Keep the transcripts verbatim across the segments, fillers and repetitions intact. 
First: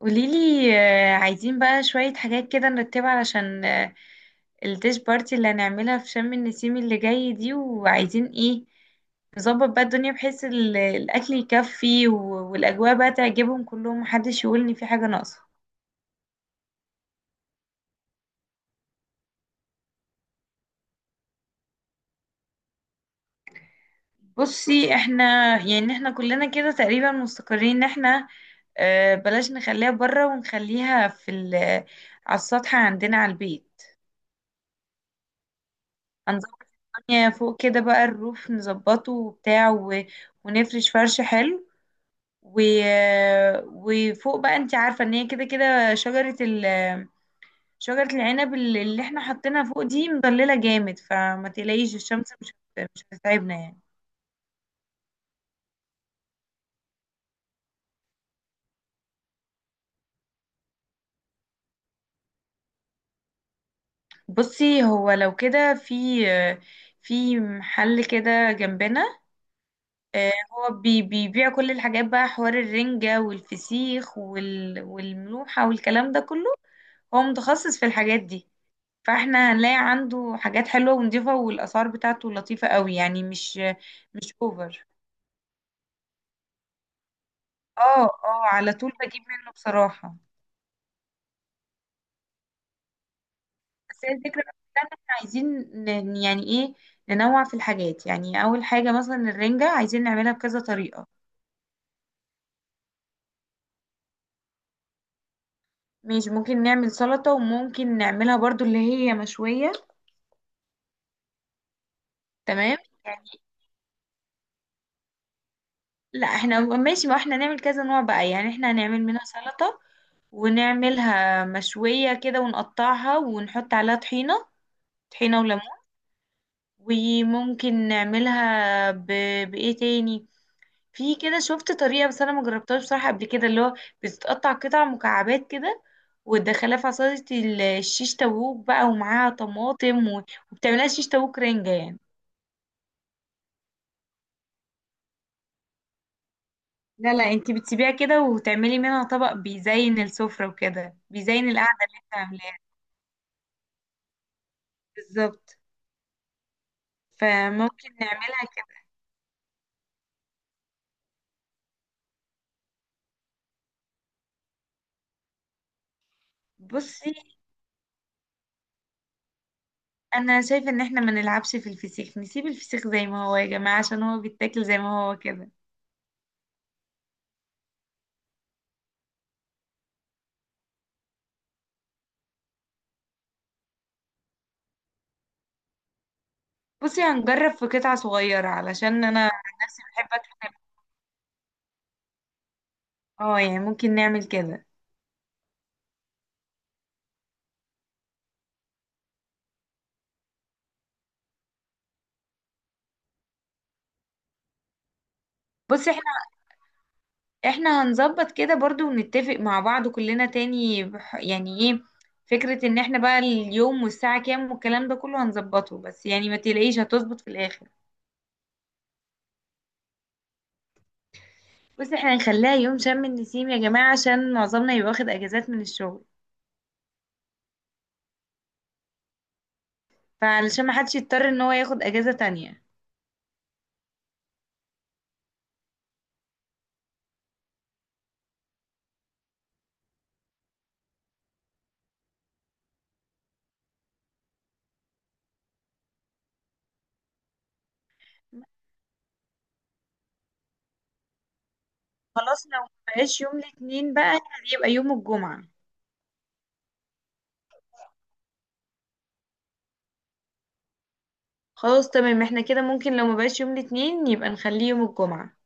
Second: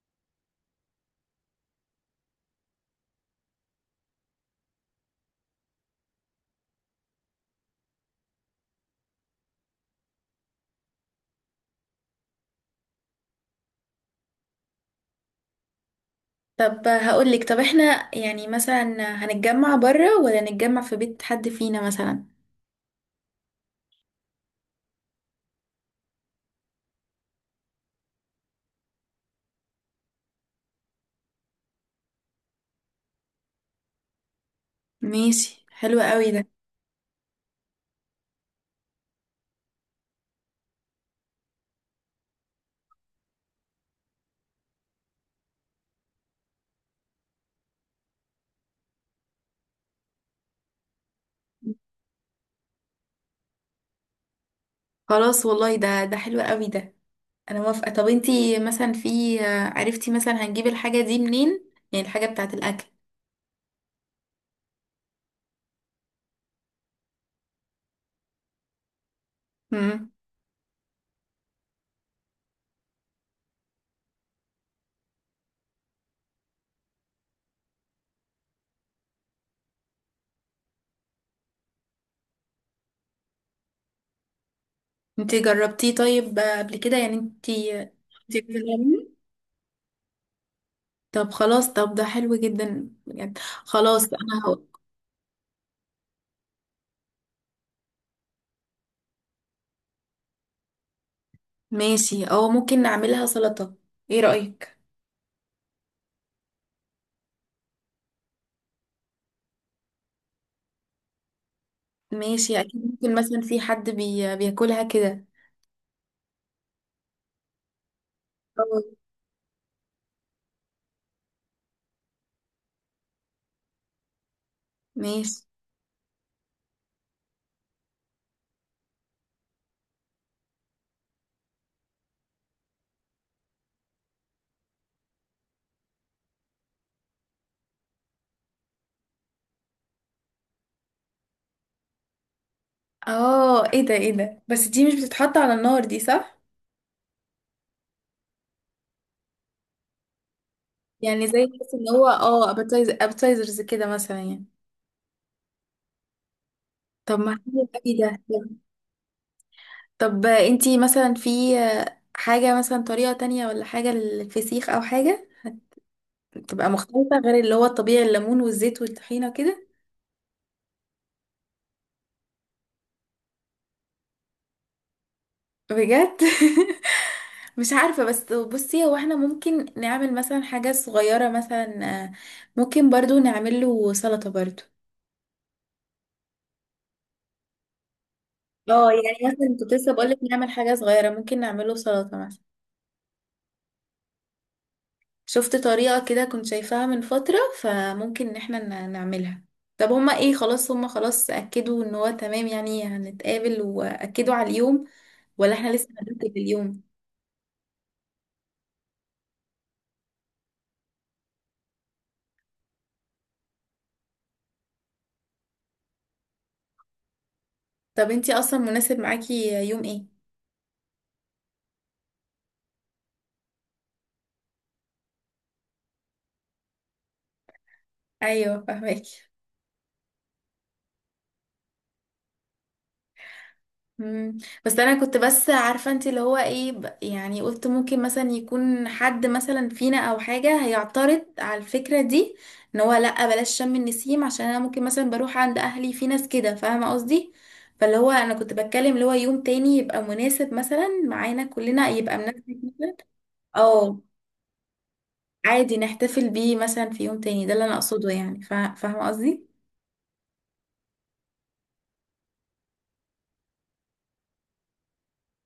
قوليلي، آه، عايزين بقى شوية حاجات كده نرتبها علشان آه، الديش بارتي اللي هنعملها في شم النسيم اللي جاي دي. وعايزين ايه نظبط بقى الدنيا بحيث ال- الأكل يكفي و- والأجواء بقى تعجبهم كلهم، محدش يقولني في حاجة ناقصة. طب هقولك، طب احنا يعني مثلا هنتجمع بره ولا نتجمع في بيت حد فينا مثلا؟ بصي احنا يعني احنا كلنا كده تقريبا مستقرين ان احنا، آه، بلاش نخليها بره، ونخليها في ال- على السطح عندنا على البيت. ماشي، حلو قوي ده. هنظبط الدنيا فوق كده بقى، الروف نظبطه وبتاع و... ونفرش فرش حلو، و... وفوق بقى انت عارفة ان هي كده كده شجرة ال... شجرة العنب اللي اللي احنا حاطينها فوق دي مضللة جامد، فما تقلقيش الشمس مش هت- مش هتتعبنا يعني. خلاص والله، ده ده حلو قوي ده. انا موافقة. طب انتي مثلا، في عرفتي مثلا هنجيب الحاجة دي منين؟ يعني الحاجة بتاعة الاكل. بصي هو لو كده في في محل كده جنبنا، امم آه، هو بي- بيبيع كل الحاجات بقى، حوار الرنجة والفسيخ وال... والملوحة والكلام ده كله. هو متخصص في الحاجات دي، فاحنا هنلاقي عنده حاجات حلوة ونضيفة، والأسعار بتاعته لطيفة قوي يعني، مش مش اوفر. انتي جربتيه طيب قبل كده؟ يعني انتي، اه انتي اه، على طول بتعملي؟ بجيب منه بصراحة. طب خلاص، طب ده حلو جدا بجد. خلاص بس هي انا الفكرة بقى هقول كلها إن احنا عايزين ن- يعني ايه، ننوع في الحاجات. يعني أول حاجة مثلا الرنجة عايزين نعملها بكذا طريقة، ماشي. او ممكن نعملها سلطة، ايه رأيك؟ مش ممكن نعمل سلطة، وممكن نعملها برضو اللي هي مشوية. ماشي، تمام، اكيد ممكن، يعني مثلا في حد بي... بياكلها كده. لا احنا ماشي، ما احنا نعمل كذا نوع بقى، يعني احنا أوه. هنعمل منها سلطة، ونعملها مشوية كده ونقطعها ونحط عليها طحينة، ماشي. طحينة وليمون. وممكن نعملها ب... بإيه تاني، في كده شفت طريقة بس أنا ما جربتهاش بصراحة قبل كده، اللي هو بتتقطع قطع مكعبات كده، وتدخلها في عصاية ال- الشيش تاووك بقى، ومعاها طماطم و... وبتعملها شيش تاووك رنجة يعني. اه ايه ده، ايه ده؟ بس دي مش بتتحط على النار دي، صح؟ لا لا، انتي بتسيبيها كده وتعملي منها طبق بيزين السفرة وكده يعني زي بيزين بس القعدة ان اللي هو، انت اه عاملاها. ابيتايز، ابيتايزرز كده مثلا يعني. بالظبط، طب ما حلو فممكن قوي ده. نعملها كده. طب انتي مثلا، في حاجة مثلا طريقة تانية، ولا حاجة للفسيخ او حاجة تبقى بصي مختلفة غير اللي هو الطبيعي، الليمون والزيت والطحينة كده؟ انا شايفه ان احنا ما نلعبش في الفسيخ، نسيب الفسيخ زي ما هو يا جماعه، عشان هو بيتاكل زي ما هو كده. بجد؟ مش عارفة، بس بصي هو احنا ممكن نعمل مثلا حاجة صغيرة مثلا، آه، ممكن برضو نعمل له سلطة برضو. بصي هنجرب في قطعه صغيره، اه علشان يعني انا عن مثلا كنت نفسي لسه بحب بقولك اكل. نعمل حاجة صغيرة، ممكن نعمل له سلطة مثلا. اه يعني ممكن نعمل كده. شفت طريقة كده كنت شايفاها من فترة، فممكن ان احنا ن- نعملها. طب هما ايه، خلاص هما خلاص أكدوا ان هو تمام يعني هنتقابل وأكدوا على اليوم، ولا احنا لسه بصي احنا، هنرتب اليوم؟ احنا هنظبط كده برضو، ونتفق مع بعض كلنا تاني بح- يعني ايه، فكره ان احنا بقى اليوم والساعه كام والكلام ده كله هنظبطه، بس يعني ما تلاقيش هتظبط في الاخر. طب انتي اصلا مناسب معاكي يوم ايه؟ بصي احنا هنخليها يوم شم النسيم يا جماعه، عشان معظمنا يبقى واخد اجازات من الشغل، ايوه فاهمك. فعلشان ما حدش يضطر ان هو ياخد اجازه تانية. مم. بس انا كنت بس عارفه انت اللي هو ايه، ب- يعني قلت ممكن مثلا يكون حد مثلا فينا او حاجه هيعترض على الفكره دي، ان هو لا بلاش شم النسيم عشان انا ممكن مثلا بروح عند اهلي، في ناس كده فاهمه قصدي. فاللي هو انا كنت بتكلم اللي هو يوم تاني يبقى مناسب مثلا معانا كلنا، يبقى خلاص، مناسب لو ما مثلا. بقاش يوم الاثنين او بقى، يبقى يوم الجمعة. عادي نحتفل بيه مثلا في يوم تاني، ده اللي انا اقصده يعني، فا- فاهمه قصدي؟ خلاص تمام، احنا كده ممكن لو ما بقاش يوم الاثنين يبقى نخليه يوم الجمعة.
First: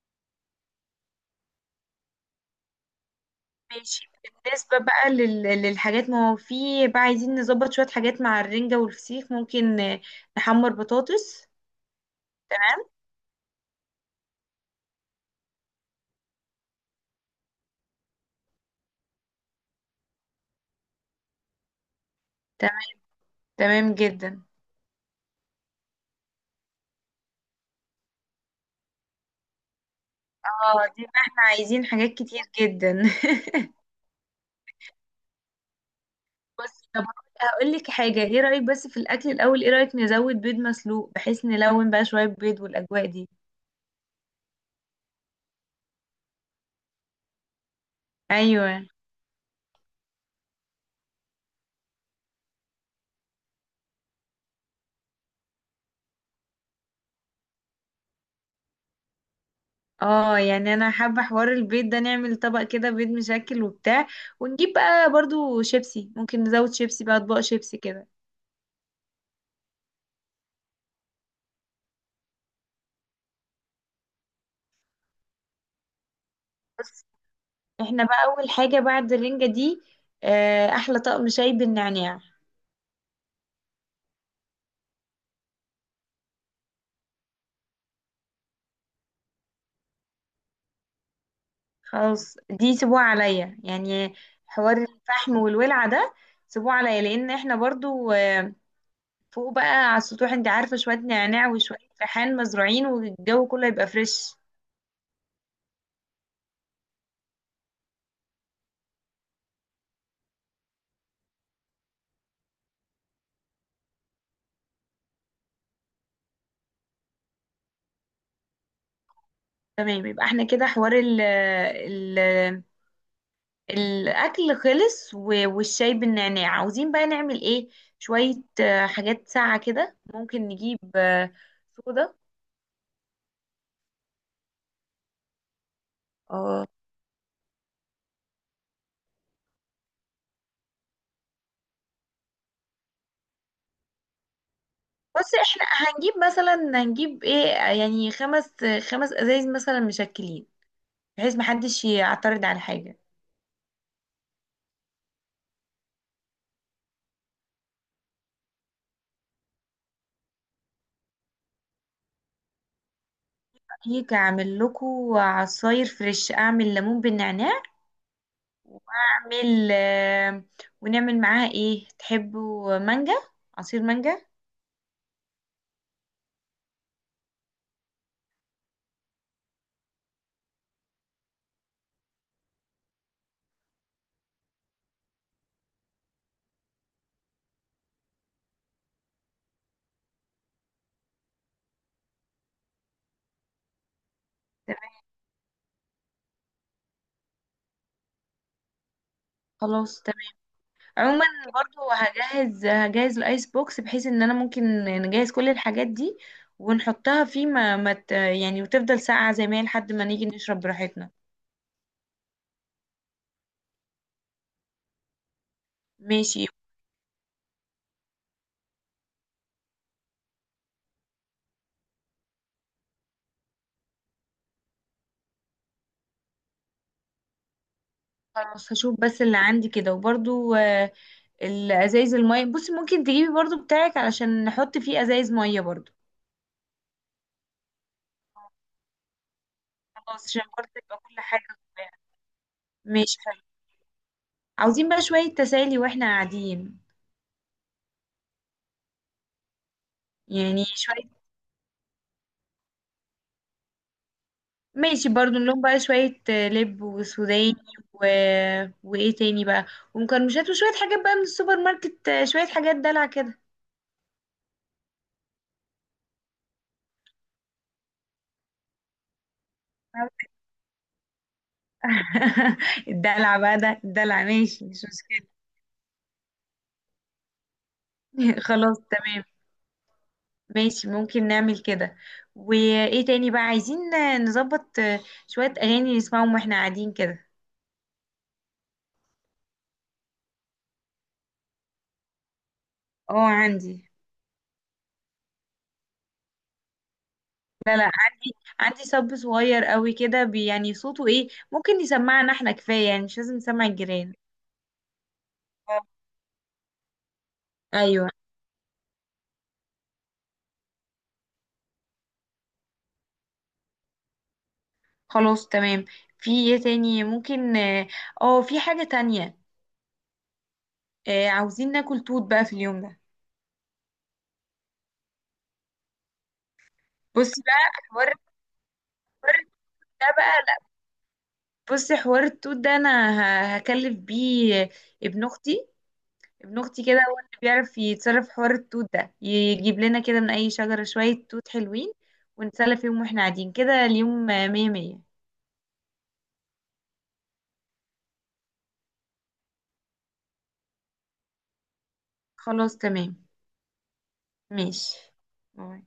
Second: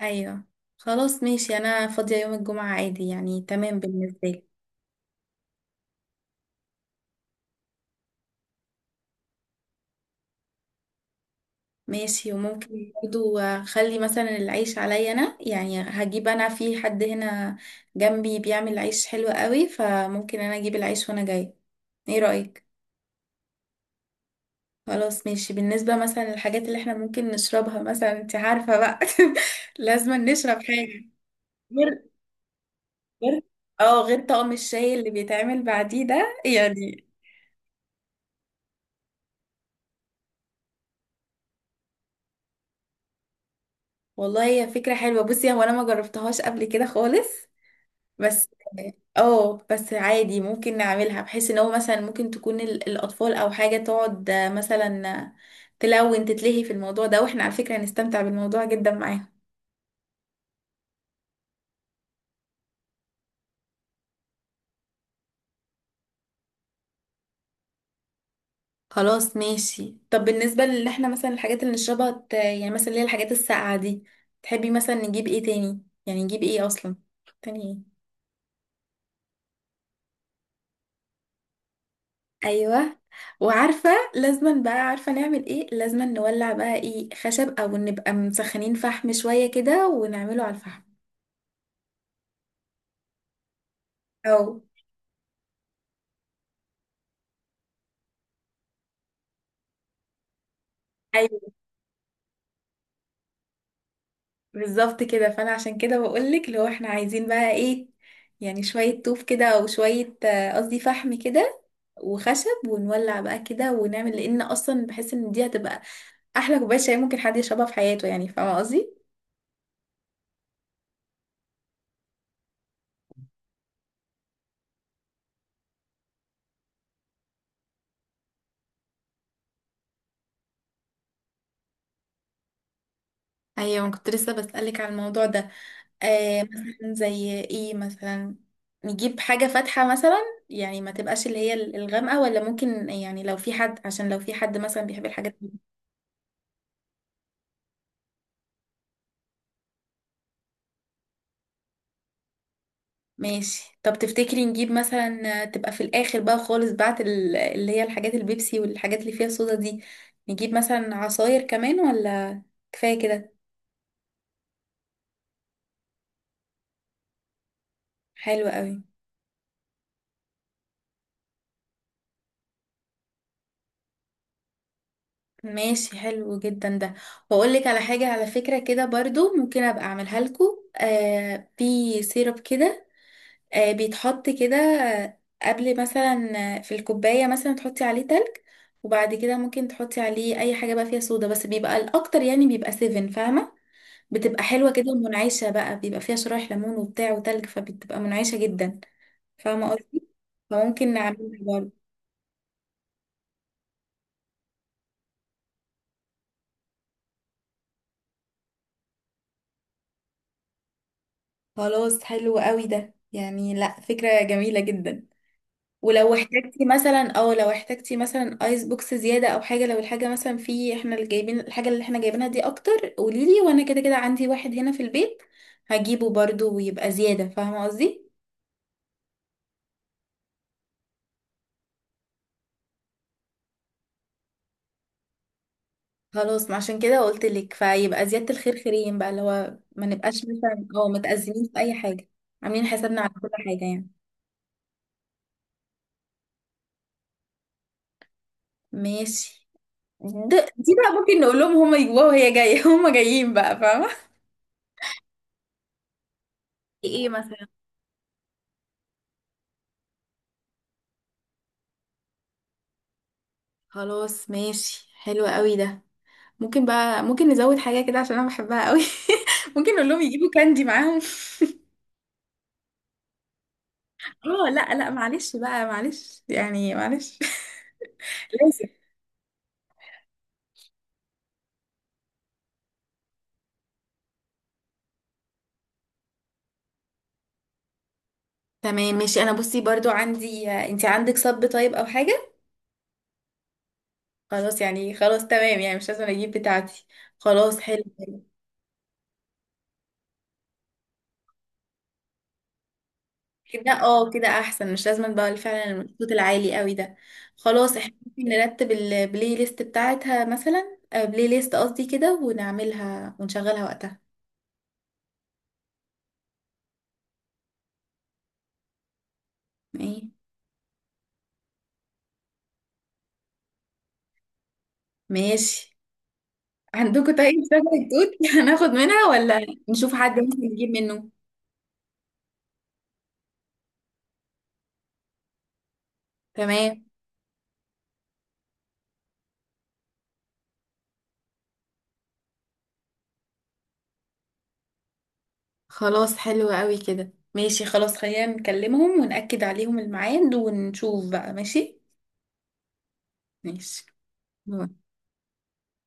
ايوه خلاص ماشي، انا فاضيه يوم الجمعه عادي يعني، تمام ماشي. بالنسبه لي. بالنسبة بقى لل... للحاجات، ما هو في بقى عايزين نظبط شوية حاجات مع الرنجة والفسيخ. ممكن آه، نحمر بطاطس. ماشي. وممكن برضو اخلي مثلا العيش عليا انا، يعني هجيب انا، في حد هنا جنبي بيعمل عيش حلو قوي، فممكن انا اجيب العيش وانا جاي، ايه رأيك؟ تمام، تمام جدا. خلاص ماشي. بالنسبة مثلا للحاجات اللي احنا ممكن نشربها مثلا، انت عارفة بقى لازم نشرب اه دي حاجة بقى احنا عايزين غير، حاجات كتير جدا غير، اه غير طقم الشاي اللي بيتعمل بعديه ده بس طب يعني. هقول لك حاجة، ايه رأيك بس في الأكل الأول، ايه رأيك نزود بيض مسلوق، بحيث نلون بقى شوية بيض والأجواء دي. والله هي فكرة حلوة. بصي هو انا ما جربتهاش قبل كده خالص، بس ايوه. اه، بس عادي ممكن نعملها بحيث ان هو مثلا ممكن تكون ال- الاطفال او حاجه تقعد، آه، مثلا، آه، تلون، تتلهي في الموضوع ده، واحنا على فكره هنستمتع بالموضوع جدا معاهم. اه يعني انا حابة حوار البيض ده، نعمل طبق كده بيض مشكل وبتاع، ونجيب بقى برضو شيبسي، ممكن نزود شيبسي بقى، اطباق شيبسي كده. خلاص ماشي. طب بالنسبه لان احنا مثلا الحاجات اللي نشربها، ت- يعني مثلا اللي هي الحاجات الساقعه دي، تحبي مثلا نجيب ايه تاني؟ يعني نجيب ايه اصلا بس تاني؟ ايه؟ احنا بقى اول حاجة بعد الرنجة دي، آه، احلى طقم شاي بالنعناع. ايوه. وعارفه لازما بقى، عارفه نعمل ايه؟ لازما نولع بقى ايه، خشب او نبقى مسخنين فحم شويه كده ونعمله على الفحم؟ خلاص دي سيبوها عليا يعني، او حوار الفحم والولعة ده سيبوه عليا، لان احنا برضو آه، فوق بقى على السطوح، انت عارفة شوية نعناع وشوية ريحان مزروعين والجو كله يبقى فريش. بالظبط كده. فانا عشان كده بقولك لو احنا عايزين بقى ايه، يعني شوية طوف كده او شوية، آه، قصدي فحم كده وخشب، ونولع بقى كده ونعمل، لان اصلا بحس ان دي هتبقى احلى كوباية شاي ممكن حد يشربها في حياته، يعني فاهمة قصدي؟ تمام، يبقى احنا كده حوار ال الاكل خلص، و- والشاي بالنعناع عاوزين بقى نعمل ايه، شوية آه، حاجات ساقعة كده. ممكن نجيب آه، صودا. ايوه انا كنت لسه بسألك على الموضوع ده. آه اه. مثلا زي ايه مثلا؟ نجيب حاجة فاتحة مثلا، يعني ما تبقاش اللي هي الغامقة، ولا ممكن يعني لو في حد، عشان لو في حد مثلا بيحب بس الحاجات. احنا هنجيب مثلا، هنجيب ايه آه، يعني خمس خمس ازايز مثلا مشكلين، بحيث محدش يعترض على حاجة. ماشي. طب تفتكري نجيب مثلا تبقى في الاخر بقى خالص بعد ال- اللي هي الحاجات البيبسي والحاجات اللي فيها صودا دي، نجيب مثلا عصاير كمان، ولا كفاية كده؟ هيك اعمل لكم عصاير فريش، اعمل ليمون بالنعناع، حلو قوي. واعمل آه، ونعمل معاها ايه، تحبوا مانجا، عصير مانجا. ماشي، حلو جدا ده. واقول لك على حاجة على فكرة كده برضو ممكن ابقى اعملها لكم، آه في سيرب كده، آه بيتحط كده، آه، قبل مثلا، آه، في الكوباية مثلا تحطي عليه تلج، وبعد كده ممكن تحطي عليه اي حاجة بقى فيها صودا، بس بيبقى الاكتر يعني بيبقى سفن، فاهمة؟ بتبقى حلوة كده تمام. ومنعشة بقى، بيبقى فيها شرايح ليمون وبتاع وتلج، فبتبقى منعشة جدا، فاهمة خلاص، قصدي؟ فممكن عموما نعملها برضه. برضو هجهز هجهز الايس بوكس، بحيث ان انا ممكن نجهز كل الحاجات دي ونحطها فيه، ما, ما ت- يعني وتفضل ساقعة زي ما هي لحد ما نيجي نشرب براحتنا. خلاص، حلو قوي ده يعني، لا فكرة جميلة جدا. ولو ماشي. احتجتي مثلا، او لو احتجتي مثلا ايس بوكس زيادة او حاجة، لو الحاجة مثلا في، احنا اللي جايبين الحاجة اللي احنا جايبينها دي اكتر، قوليلي وانا كده كده عندي واحد هنا في البيت، هجيبه برضه ويبقى زيادة، فاهمة قصدي؟ خلاص هشوف بس اللي عندي كده، وبرضو آه، الازايز المية، بصي ممكن تجيبي برضو بتاعك علشان نحط فيه ازايز مية برضو. خلاص، ما عشان كده قلت لك، فيبقى زيادة الخير خيرين بقى، اللي هو ما نبقاش خلاص، عشان مثلا برضو اه يبقى كل متأزمين حاجة في أي كويسة. حاجة. عاملين حسابنا على ماشي، كل حلو. حاجة يعني. عاوزين بقى شوية تسالي واحنا قاعدين، ماشي. ده يعني دي بقى شوية، ممكن نقول لهم هما يجوا وهي جاية هما جايين بقى، فاهمة؟ ماشي برضو، نلوم بقى شوية آه، لب ايه مثلا؟ وسوداني، و... وإيه تاني بقى، ومكرمشات، وشوية حاجات بقى من السوبر ماركت، آه، شوية حاجات دلع كده. خلاص ماشي، حلو قوي ده. ممكن بقى، ممكن نزود حاجة كده عشان أنا بحبها قوي ممكن نقول لهم يجيبوا كاندي معاهم. الدلع بقى ده، الدلع اه ماشي لا مش لا، مشكلة. معلش بقى، معلش يعني، معلش. لازم. خلاص تمام. ماشي، ممكن نعمل كده. وإيه تاني بقى عايزين آه، نظبط آه، شوية أغاني نسمعهم وإحنا قاعدين كده. تمام ماشي. أنا بصي برضو عندي، انت عندك صب طيب أو حاجة؟ اه عندي. خلاص يعني، خلاص تمام يعني، مش لازم اجيب بتاعتي. خلاص، لا حلو لا، عندي صب صغير قوي كده بي- يعني صوته ايه، ممكن يسمعنا احنا كفاية يعني، مش لازم نسمع كده. اه الجيران. كده احسن، مش لازم بقى فعلا آه. الصوت العالي قوي ده. خلاص، احنا ايوه، ممكن نرتب البلاي ليست بتاعتها مثلا، آه، بلاي ليست قصدي كده، ونعملها ونشغلها وقتها. خلاص تمام. في ايه تاني ممكن، اه آه، في حاجة تانية. ايه؟ آه عاوزين ناكل توت بقى في اليوم ده. ماشي. عندكم طيب بصي بقى شجرة حوار توت؟ هناخد منها، ولا نشوف ده حد ممكن بقى، نجيب لا، منه؟ بصي حوار التوت ده انا ه- هكلف بيه ابن اختي ابن تمام. اختي كده هو اللي بيعرف يتصرف في حوار التوت ده، يجيب لنا كده من اي شجرة شوية توت حلوين، ونتسلى فيهم واحنا قاعدين كده اليوم. آه، مية مية. خلاص، حلو قوي كده. ماشي خلاص، خلينا نكلمهم ونأكد عليهم الميعاد ونشوف بقى. ماشي. خلاص تمام. ماشي. ماشي، باي.